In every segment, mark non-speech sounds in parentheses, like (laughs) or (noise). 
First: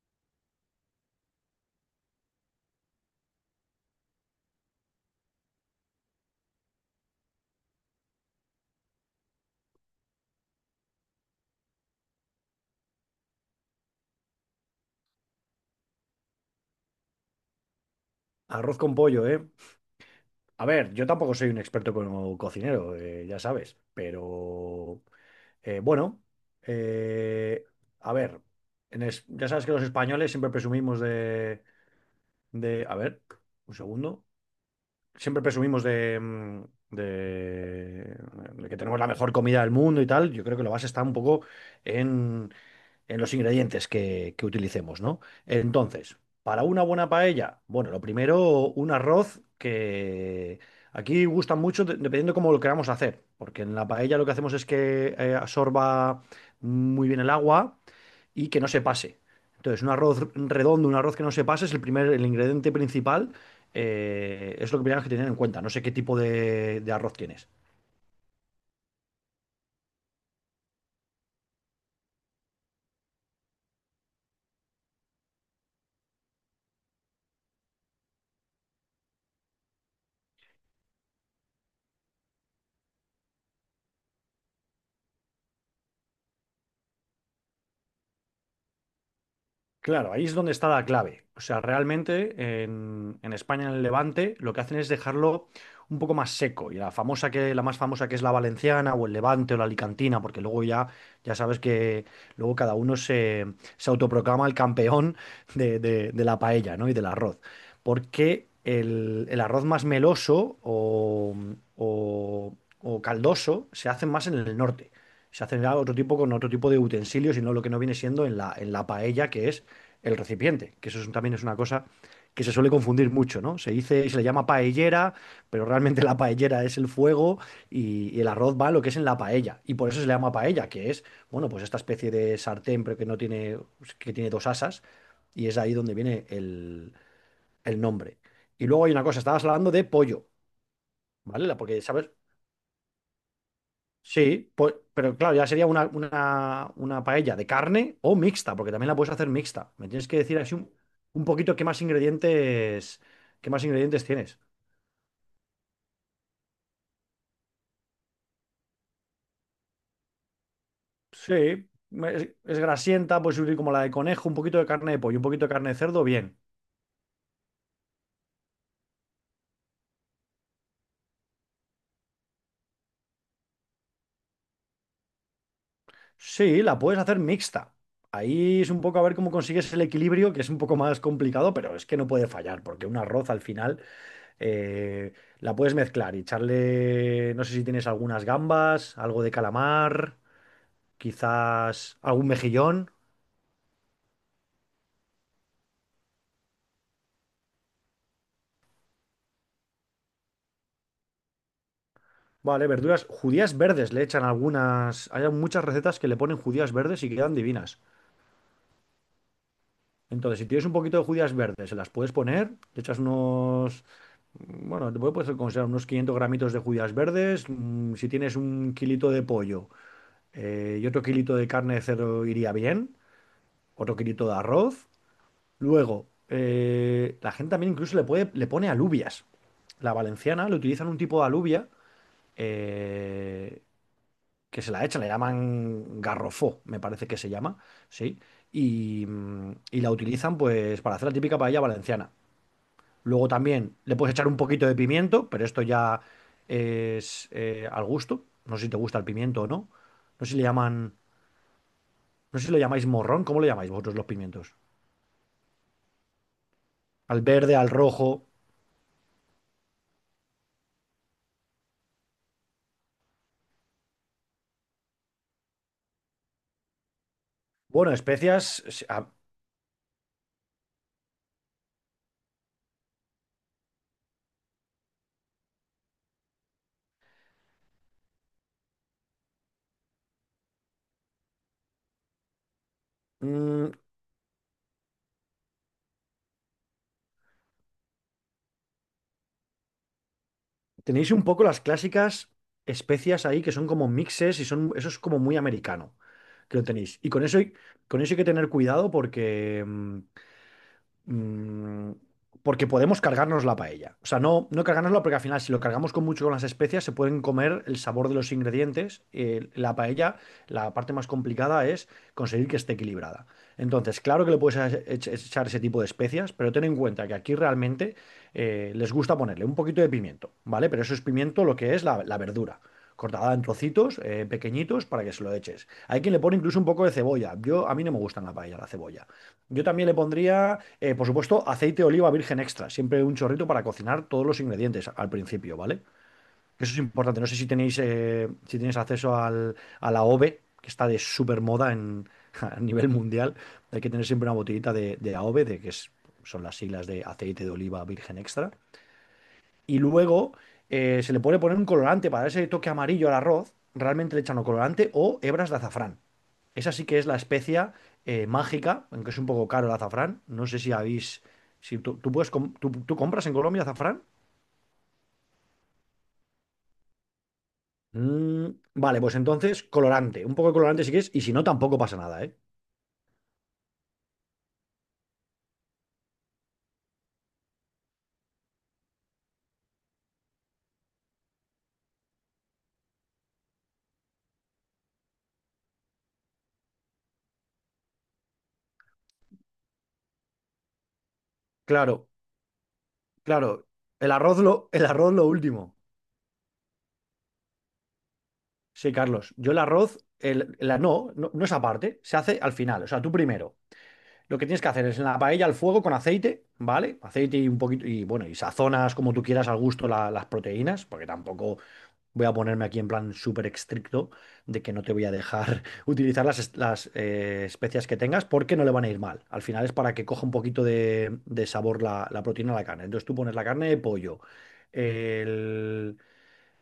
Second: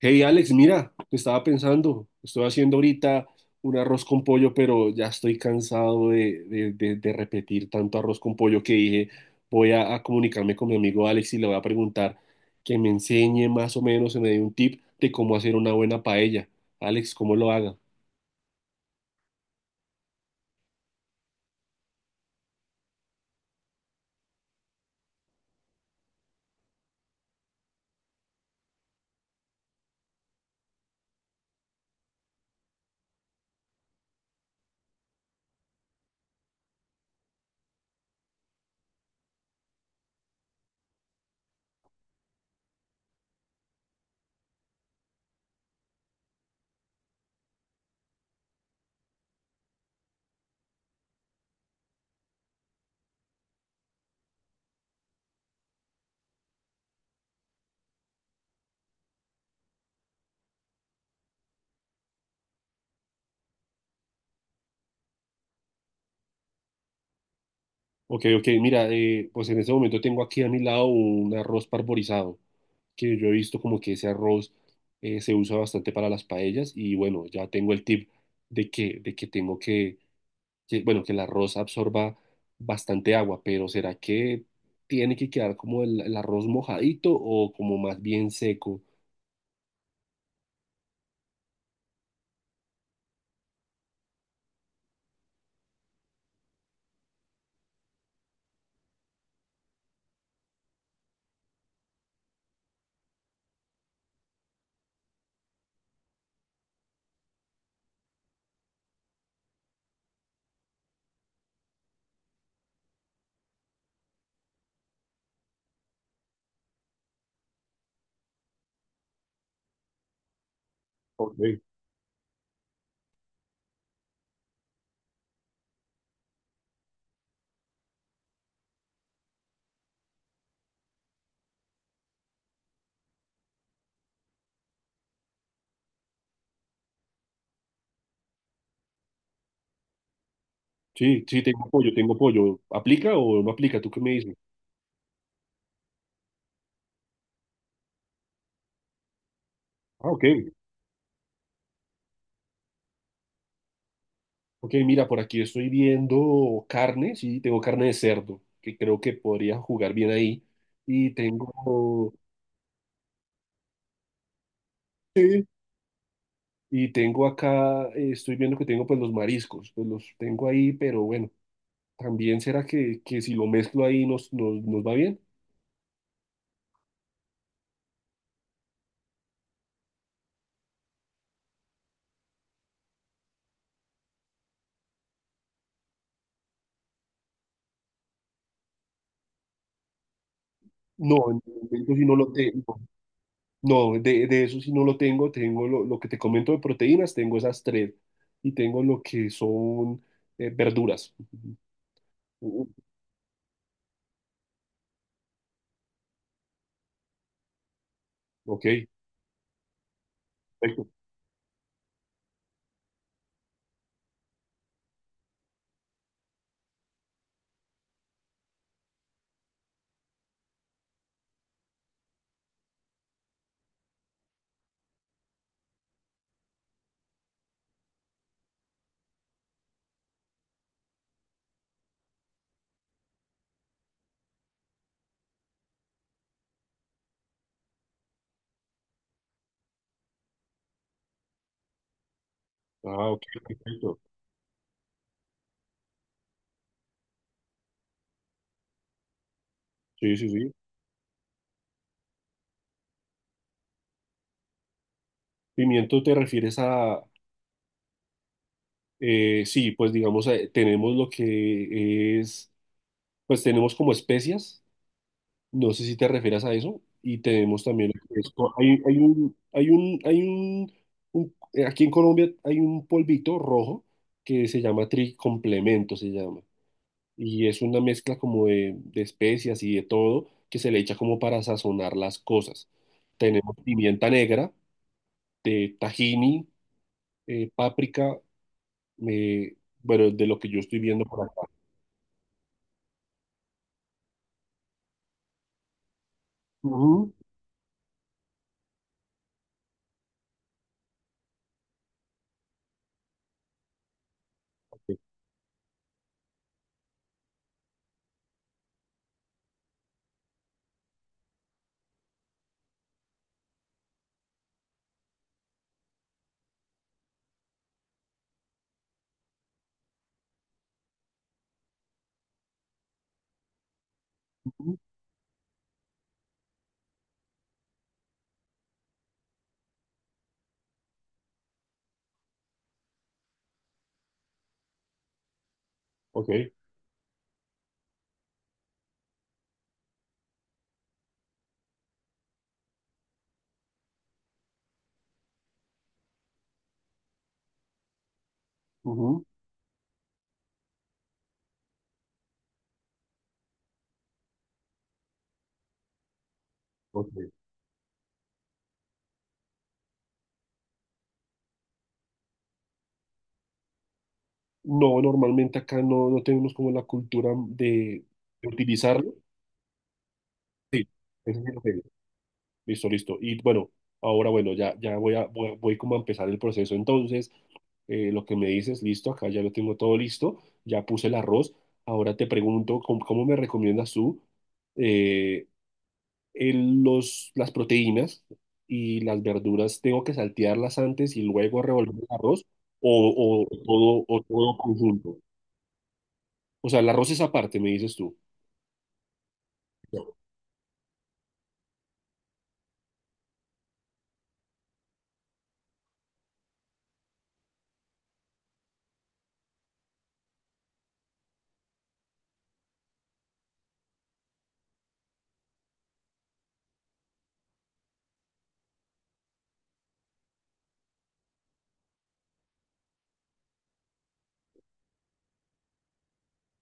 Hey Alex, mira, estaba pensando, estoy haciendo ahorita un arroz con pollo, pero ya estoy cansado de repetir tanto arroz con pollo que dije, voy a comunicarme con mi amigo Alex y le voy a preguntar que me enseñe más o menos, se me dé un tip de cómo hacer una buena paella. Alex, ¿cómo lo haga? Arroz con pollo, ¿eh? A ver, yo tampoco soy un experto como cocinero, ya sabes, pero eh, bueno, eh, a ver, ya sabes que los españoles siempre presumimos a ver, un segundo, siempre presumimos de, de que tenemos la mejor comida del mundo y tal. Yo creo que la base está un poco en los ingredientes que utilicemos, ¿no? Entonces, para una buena paella, bueno, lo primero, un arroz que aquí gusta mucho dependiendo cómo lo queramos hacer, porque en la paella lo que hacemos es que absorba muy bien el agua y que no se pase. Entonces, un arroz redondo, un arroz que no se pase es el primer, el ingrediente principal, es lo que tenemos que tener en cuenta. No sé qué tipo de arroz tienes. Ok, ok, mira, pues en este momento tengo aquí a mi lado un arroz parborizado, que yo he visto como que ese arroz se usa bastante para las paellas y bueno, ya tengo el tip de que tengo que, bueno, que el arroz absorba bastante agua, pero ¿será que tiene que quedar como el arroz mojadito o como más bien seco? Claro, ahí es donde está la clave. O sea, realmente en España, en el Levante, lo que hacen es dejarlo un poco más seco. Y la famosa que, la más famosa que es la valenciana, o el Levante, o la alicantina, porque luego ya, ya sabes que luego se autoproclama el campeón de la paella, ¿no? Y del arroz. Porque el arroz más meloso o o caldoso se hace más en el norte. Se hacerá otro tipo con otro tipo de utensilios y no lo que no viene siendo en en la paella, que es el recipiente, que eso también Ok. es una cosa que se suele confundir mucho, ¿no? Se dice, se le llama paellera, pero realmente la paellera es el fuego y el arroz va a lo que es en la paella. Y por eso se le llama paella, que es, bueno, pues esta especie de sartén, pero que no tiene, que tiene dos asas, y es ahí donde viene el nombre. Y luego hay una cosa, estabas hablando de pollo, Sí, sí, ¿vale? Tengo Porque, pollo, ¿sabes? tengo pollo. ¿Aplica o no aplica? ¿Tú qué me dices? Sí, pues, pero claro, ya sería una paella de carne o mixta, porque también la puedes hacer mixta. Me tienes Ah, que ok. decir así un poquito qué más ingredientes tienes. Ok, mira, por aquí estoy viendo carne, sí, tengo carne de cerdo, que creo que podría jugar bien ahí. Y Sí, tengo, es grasienta, puedes subir como la de conejo, un poquito de carne de pollo, un sí, poquito de carne de cerdo, bien. y tengo acá, estoy viendo que tengo pues los mariscos, pues los tengo ahí, pero bueno. También será que si lo mezclo ahí nos va bien. Sí, la puedes hacer mixta. Ahí es un poco a ver cómo consigues el equilibrio, que es un poco más complicado, pero es que no puede fallar, porque un arroz al final eh, la puedes mezclar y echarle, no sé si tienes algunas gambas, algo de calamar, No, en el momento quizás sí no algún lo tengo. mejillón. No, de eso sí no lo tengo. Tengo lo que te comento de proteínas, tengo esas tres. Y tengo lo que son verduras. Uh, Vale, verduras, judías verdes le echan algunas. Hay muchas recetas que le ponen judías verdes y quedan divinas. ok, Entonces, si tienes un perfecto. poquito de judías verdes, se las puedes poner, le echas unos. Bueno, puedes considerar unos 500 gramitos de judías verdes. Si tienes un kilito de pollo y otro kilito de carne de cerdo iría bien. Otro kilito de arroz. Luego, la gente también incluso le puede, le pone alubias. La valenciana le utilizan un tipo de alubia eh, que se la echan, le llaman garrofó, me parece que se llama, ¿sí? Y y la utilizan pues para hacer la típica paella valenciana. Ah, ok, Luego también le perfecto. puedes echar un poquito de pimiento, pero esto ya es al gusto. No sé si te gusta el pimiento o no. Sí, No sí, sé si le sí. llaman, no sé si lo llamáis morrón, ¿cómo lo llamáis vosotros los pimientos? ¿Pimiento te refieres a? Al verde, al rojo. Sí, pues digamos, tenemos lo que es, pues tenemos como especias, no sé si te refieras a eso, y tenemos también Bueno, lo que es co- especias, hay, hay un, hay un, hay un, un- aquí en Colombia hay un polvito rojo que se llama tricomplemento, se llama, y es una mezcla como de especias y de todo que se le echa como para sazonar las cosas. Tenemos mm, pimienta negra, de tahini, páprica, eh, bueno, de lo que yo estoy viendo tenéis un por poco aquí. las clásicas especias ahí que son como mixes y son, eso es como muy americano, que lo tenéis. Y Ujú, con eso hay que tener cuidado mm, porque podemos cargarnos la paella. O sea, no, no ok. cargárnosla porque al final si lo cargamos con mucho con las especias se pueden comer el sabor de los ingredientes. La paella, la parte más complicada es conseguir que esté equilibrada. Entonces, claro que le puedes echar ese tipo de especias, pero ten en cuenta que aquí realmente les gusta ponerle un poquito de pimiento, ¿vale? Pero eso es pimiento lo que es la verdura. Cortada en trocitos Ujú. pequeñitos para que se lo eches. Hay quien le pone incluso un poco de cebolla. Yo, a mí no me gustan la paella, la cebolla. Yo también le pondría, por supuesto, aceite de oliva virgen extra, siempre un chorrito para cocinar todos los ingredientes al principio, ¿vale? Ok, Eso es importante. No sé si tenéis, si tenéis acceso a la AOVE, que está de súper moda en, (laughs) a nivel mundial. Hay que tener siempre una botellita de AOVE, son las siglas de aceite de oliva virgen extra. ujú. Y luego se le puede poner un colorante para ese toque amarillo al arroz. Realmente le echan o colorante o hebras de azafrán. Esa sí que es la Ok. especia mágica, aunque es un poco caro el azafrán. No sé si habéis. Si tú, tú puedes tú, tú compras en Colombia azafrán. No, normalmente acá no, no tenemos como la cultura Mm, de vale, utilizarlo. pues entonces colorante. Un poco de colorante Sí, si quieres, y si eso no, sí lo tampoco tengo. pasa nada, ¿eh? Listo, listo. Y bueno, ahora bueno, ya, ya voy a, voy, voy como a empezar el proceso. Entonces, lo que me dices, listo, acá ya lo tengo todo listo, ya puse el arroz. Ahora te pregunto, ¿cómo, cómo me recomiendas tú? Eh, el- los, las proteínas y las verduras tengo que saltearlas antes y luego revolver el Claro, arroz claro. O todo El arroz conjunto. lo último. O sea, el arroz es aparte, me dices tú. Sí, Carlos. Yo el arroz, No. el, la, no, no, no es aparte, se hace al final. O sea, tú primero. Lo que tienes que hacer es en la paella al fuego con aceite, ¿vale? Aceite y un poquito, y bueno, y sazonas como tú quieras al gusto las proteínas, porque tampoco voy a ponerme aquí en plan súper estricto de que no te voy a dejar (laughs) utilizar las especias que tengas, porque no le van a ir mal. Al final es para que coja un poquito de sabor la proteína a la carne. Entonces tú pones la carne de pollo el,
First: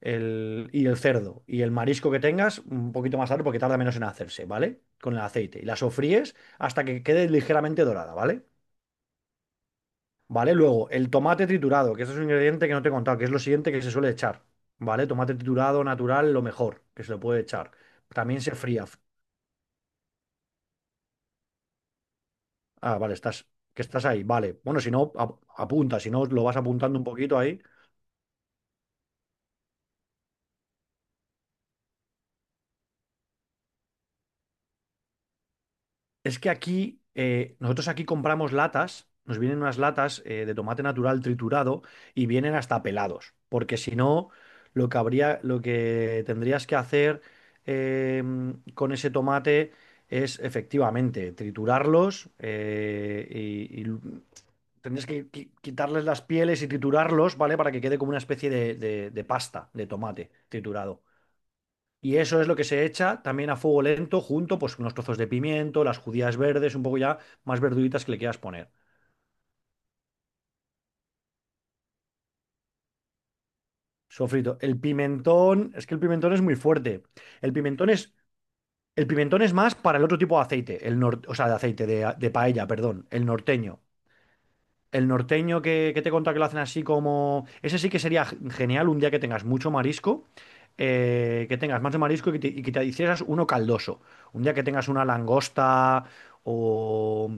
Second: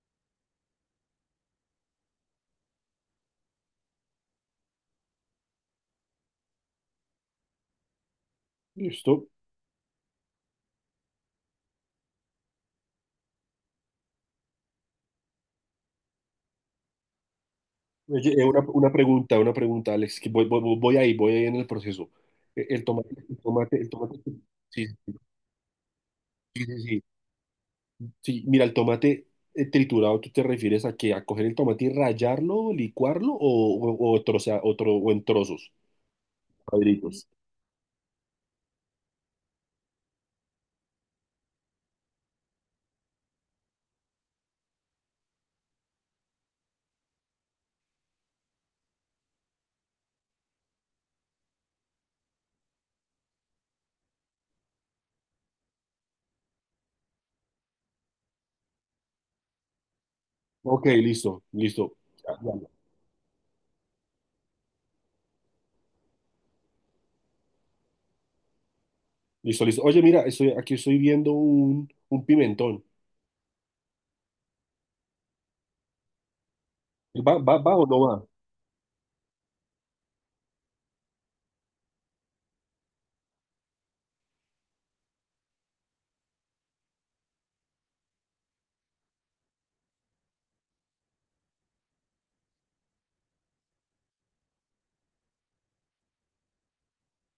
y el cerdo y el marisco que tengas un poquito más tarde porque tarda menos en hacerse, ¿vale? Con el aceite. Y la sofríes hasta que quede ligeramente dorada, ¿vale? Listo. ¿Vale? Luego, el tomate triturado, que ese es un ingrediente que no te he contado, que es lo siguiente que se suele echar. ¿Vale? Tomate triturado natural, lo mejor que se le puede echar. Oye, También se fría. Una pregunta, Alex, que voy, voy, voy ahí, voy ahí en el proceso. El Ah, vale, tomate, el estás, tomate, que el estás tomate, ahí, vale. Bueno, sí, si no, apunta, si no, lo vas sí, sí, apuntando sí. un poquito ahí. Sí, mira, el tomate triturado, ¿tú te refieres a? Que ¿A coger el tomate y rallarlo, licuarlo o, troza- o tro- o en trozos, Es que aquí, cuadritos? Nosotros aquí compramos latas, nos vienen unas latas de tomate natural triturado y vienen hasta pelados, porque si no, lo que habría, lo que tendrías que hacer eh, con ese tomate es efectivamente triturarlos y tendrías que quitarles las pieles y triturarlos, ¿vale? Para que quede como una especie de pasta de tomate Ok, triturado. listo, listo. Y Ya, eso es ya, lo que ya. se echa también a fuego lento junto pues con unos trozos de pimiento, las judías verdes, un poco ya más verduritas que le quieras poner. Listo, listo. Oye, mira, estoy, aquí estoy viendo un pimentón. Sofrito. El pimentón, es que el pimentón es muy fuerte. ¿Va, El va, va o pimentón no va? es, el pimentón es más para el otro tipo de aceite, el nor- o sea, de aceite de paella, perdón, el norteño. El norteño que te he contado que lo hacen así como... Ese sí que sería genial un día que tengas mucho marisco, que tengas más de marisco y que te hicieras uno caldoso. Un día que tengas una langosta o,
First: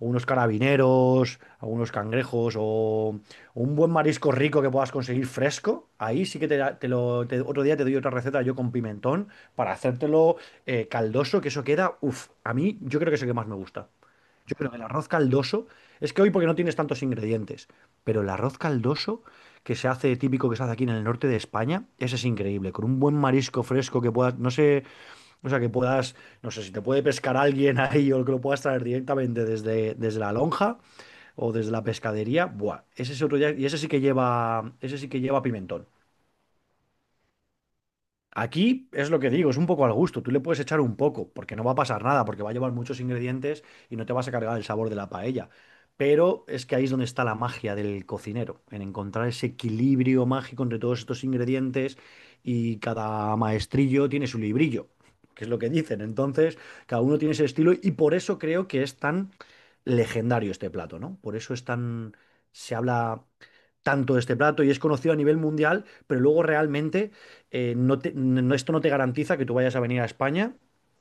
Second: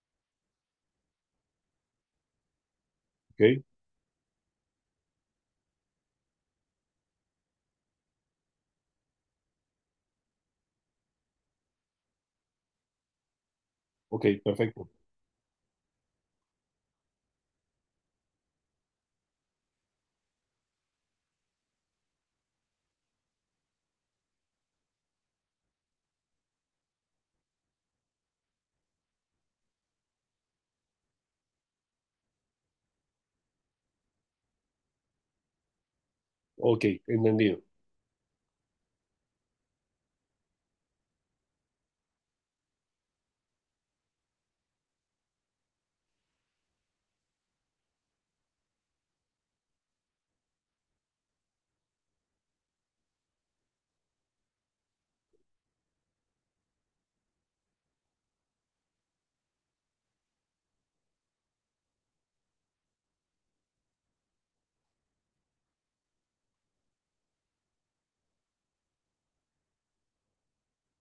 o unos carabineros, o unos cangrejos o Ok, un buen marisco rico que puedas conseguir fresco. Ahí sí que te, te lo... otro día te doy otra receta yo con pimentón para hacértelo caldoso, que eso queda... Uf, a mí yo creo que es el que más me gusta. ok, Yo creo que el perfecto. arroz caldoso, es que hoy porque no tienes tantos ingredientes, pero el arroz caldoso que se hace típico que se hace aquí en el norte de España, ese es increíble, con un buen marisco fresco que puedas, no sé, o sea, que puedas, no sé si te puede pescar alguien (laughs) ahí o que lo puedas traer directamente desde, desde la lonja o desde la pescadería, buah, ese es otro día, y ese sí que lleva, ese sí que lleva pimentón. Ok, entendido. Aquí es lo que digo, es un poco al gusto. Tú le puedes echar un poco, porque no va a pasar nada, porque va a llevar muchos ingredientes y no te vas a cargar el sabor de la paella. Pero es que ahí es donde está la magia del cocinero, en encontrar ese equilibrio mágico entre todos estos ingredientes y cada maestrillo tiene su librillo, que es lo que dicen. Entonces, cada uno tiene ese estilo y por eso creo que es tan legendario este plato, ¿no? Por eso es tan... Se habla tanto de este plato y es conocido a nivel mundial, pero luego realmente esto no te garantiza que tú vayas a venir a España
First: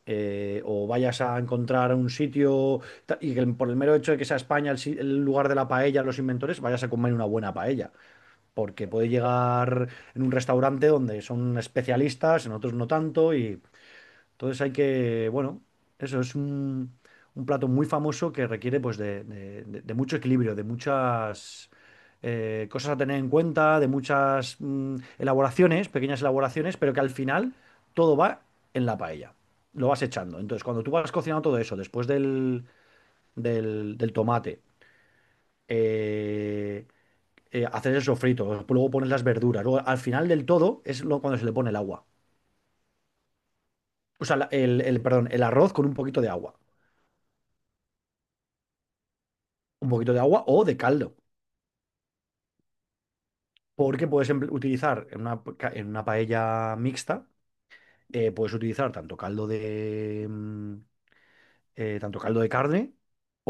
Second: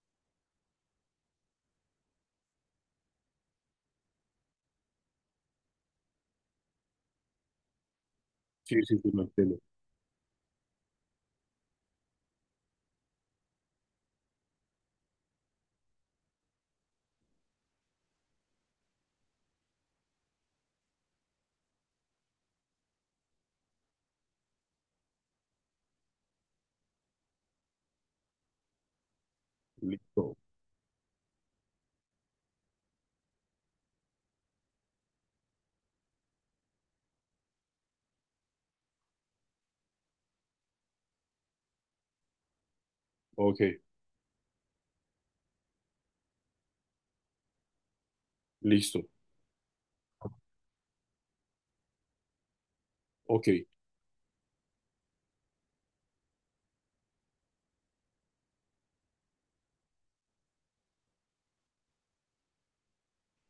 eh, o vayas a encontrar un sitio y que por el mero hecho de que sea España el, si- el lugar de la paella, los inventores, vayas a comer una buena paella. Sí, Porque sí, puede sí, lo entiendo. llegar en un restaurante donde son especialistas, en otros no tanto, y entonces hay que, bueno, eso es un, un plato muy famoso que requiere pues de mucho equilibrio, de muchas cosas a tener en cuenta, de muchas elaboraciones, pequeñas elaboraciones, pero que al final todo va en la paella. Lo vas Listo. echando. Entonces, cuando tú vas cocinando todo eso, después del tomate, eh, haces el sofrito, luego pones las verduras, luego al final del todo es cuando se le pone el agua. Ok, O sea, perdón, el arroz con un poquito de agua. listo. Un poquito de agua o de caldo, Ok. porque puedes utilizar en en una paella mixta, puedes utilizar tanto caldo de, tanto caldo de carne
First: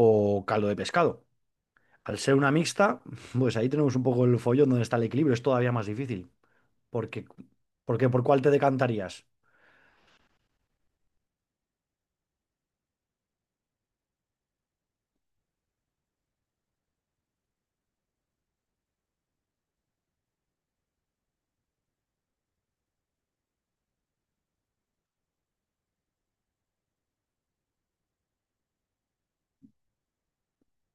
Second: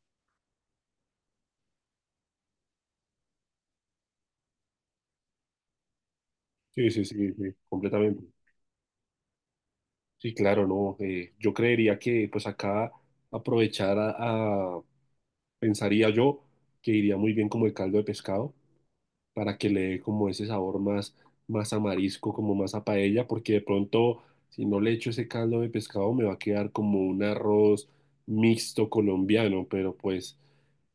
o caldo de pescado. Al ser una mixta, (laughs) pues ahí tenemos un poco el follón donde está el equilibrio, es todavía más difícil, Sí, sí, porque, sí, sí, porque completamente. ¿por cuál te decantarías? Sí, claro, no. Eh, yo creería que pues acá aprovechar a- pensaría yo que iría muy bien como el caldo de pescado, para que le dé como ese sabor más, más a marisco, como más a paella, porque de pronto si no le echo ese caldo de pescado me va a quedar como un arroz mixto colombiano, pero pues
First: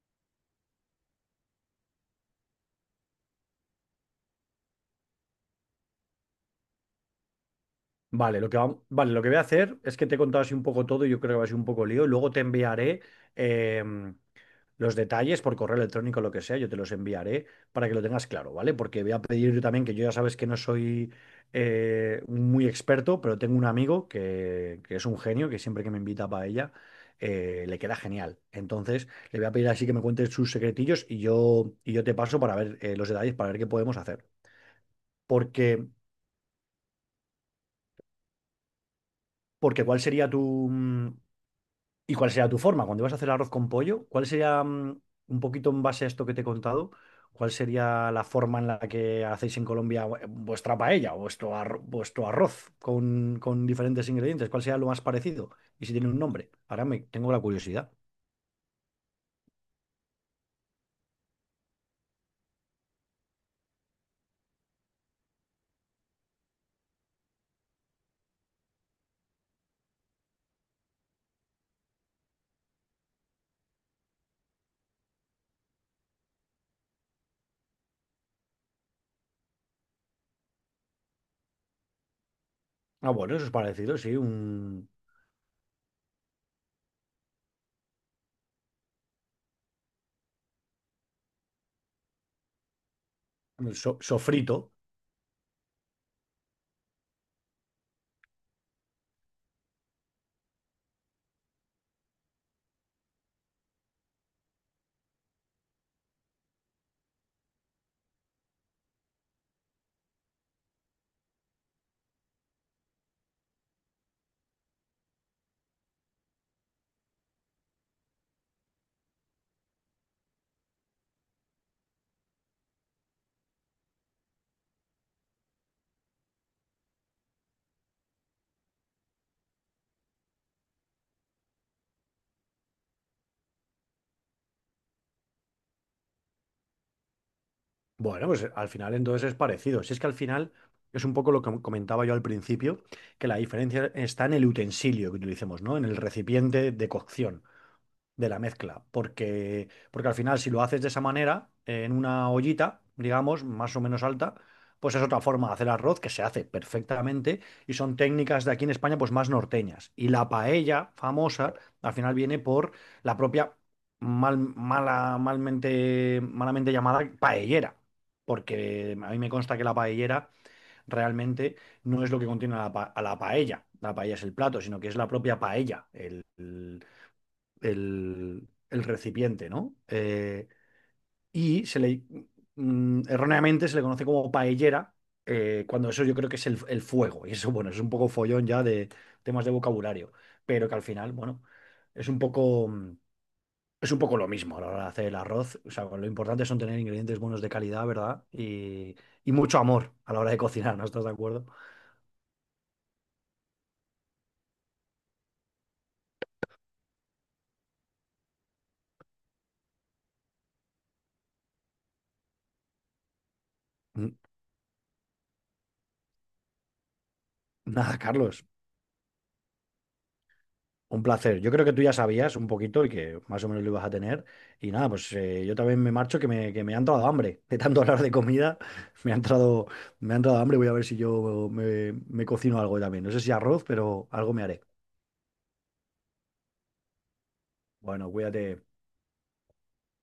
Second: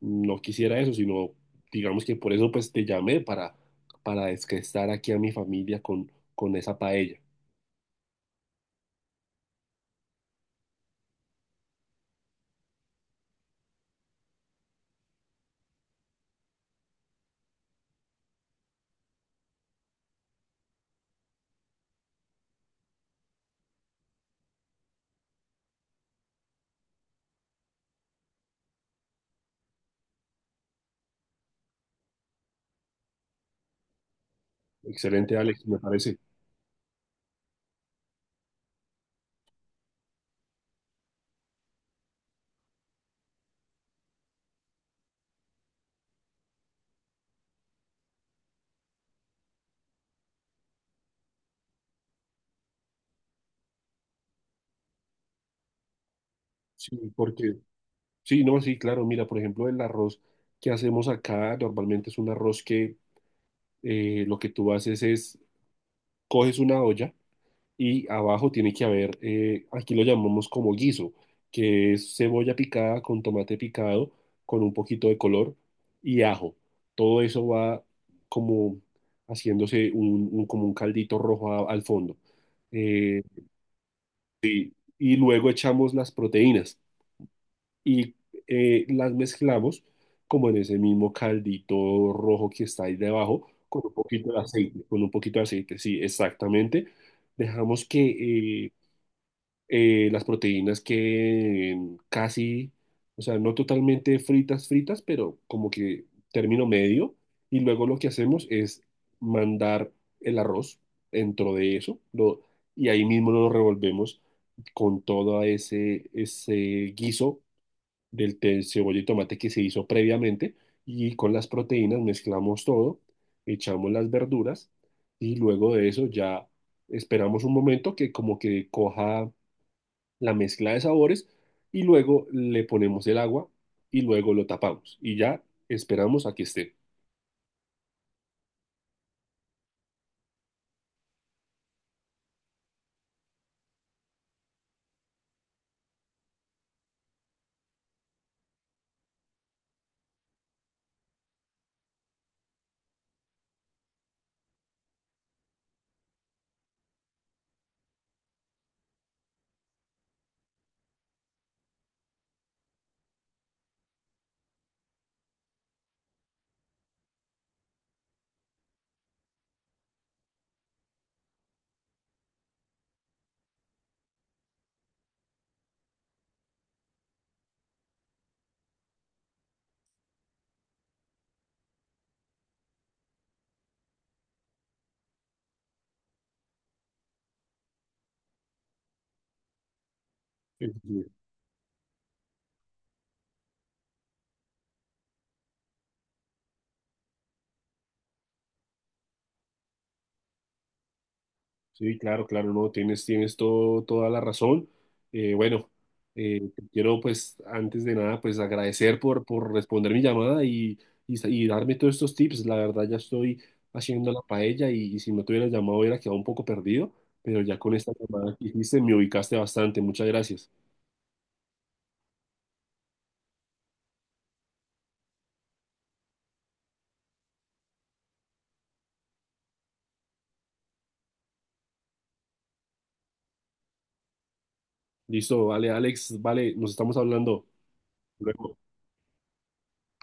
no quisiera eso, sino digamos que por eso pues te llamé para estar aquí a mi familia con esa paella. Vale, vale, lo que voy a hacer es que te he contado así un poco todo y yo creo que va a ser un poco lío. Luego te enviaré em, los detalles por correo electrónico, lo que sea, yo te los enviaré para que lo tengas claro, ¿vale? Porque voy a pedir yo también, que yo ya sabes que no soy muy experto, pero tengo un amigo que es un genio, que siempre que me invita para ella, le queda genial. Entonces, le voy a pedir así que me cuentes sus secretillos y yo te paso para ver los detalles, para ver qué podemos hacer. Excelente, Alex, Porque, me parece. porque ¿cuál sería ¿y cuál sería tu forma? Cuando ibas a hacer el arroz con pollo, ¿cuál sería, un poquito en base a esto que te he contado, cuál sería la forma en la que hacéis en Colombia vuestra paella o vuestro arroz con diferentes ingredientes? ¿Cuál sería lo más parecido? Y si tiene un nombre. Ahora Sí, me tengo la porque, curiosidad. sí, no, sí, claro, mira, por ejemplo, el arroz que hacemos acá normalmente es un arroz que lo que tú haces es, coges una olla, y abajo tiene que haber, aquí lo llamamos como guiso, que es cebolla picada con tomate picado, con un poquito de color y ajo. Todo eso va como haciéndose un- como un caldito rojo a- al fondo. Ah, Eh, bueno, eso es parecido, sí, y luego echamos las proteínas y las mezclamos como en ese mismo caldito rojo que está ahí debajo, con un poquito de sofrito. aceite, con un poquito de aceite, sí, exactamente. Dejamos que eh, las proteínas que casi, o sea, no totalmente fritas, fritas, pero como que término medio. Y luego lo que hacemos es mandar el arroz dentro de eso, lo, y ahí mismo lo revolvemos con todo ese guiso del te- cebolla y tomate que se hizo previamente. Y con las proteínas mezclamos todo, echamos las verduras y luego de eso ya esperamos un momento que como que coja la mezcla de sabores y luego le ponemos el agua y luego lo tapamos y ya esperamos a que esté. Bueno, pues al final entonces es parecido. Si es que al final es un poco lo que comentaba yo al principio, que la diferencia está en el utensilio que utilicemos, ¿no? En el recipiente de cocción de la mezcla, porque al final si lo haces de esa manera, en una ollita, digamos, más o menos alta, pues es otra forma de hacer arroz que se hace perfectamente y son técnicas de aquí en España pues más norteñas. Y la paella famosa al final viene por la propia malamente llamada paellera, porque a mí me consta que la paellera realmente no es lo que contiene a a la paella. La paella es el plato, sino que es la propia paella, el recipiente, ¿no? Y se le, erróneamente se le conoce como paellera, cuando eso yo creo que es el fuego. Y eso, bueno, es un poco follón ya de temas de vocabulario, Sí, pero que al final, bueno, es un poco, es un poco lo mismo a la hora de hacer el arroz. O sea, lo importante son tener ingredientes buenos de calidad, ¿verdad? Y mucho amor a la hora de cocinar, ¿no estás de acuerdo? sí, claro, claro, no, tienes, tienes todo, toda la razón. Bueno, te quiero pues antes de nada pues agradecer por responder mi llamada y, sa- y darme todos estos tips. La verdad ya estoy haciendo Mm, la paella y si no te hubieras llamado hubiera quedado un poco perdido, pero ya con esta Nada, llamada Carlos, que hiciste me ubicaste bastante. Muchas gracias. un placer. Yo creo que tú ya sabías un poquito y que más o menos lo ibas a tener. Y nada, pues yo también me marcho que me ha entrado hambre. (laughs) De tanto hablar de comida, (laughs) me ha entrado, me ha entrado hambre. Voy a ver si me cocino algo también. No sé si arroz, pero algo me haré. Listo, vale, Alex, vale, nos estamos hablando. Bueno, Luego. cuídate.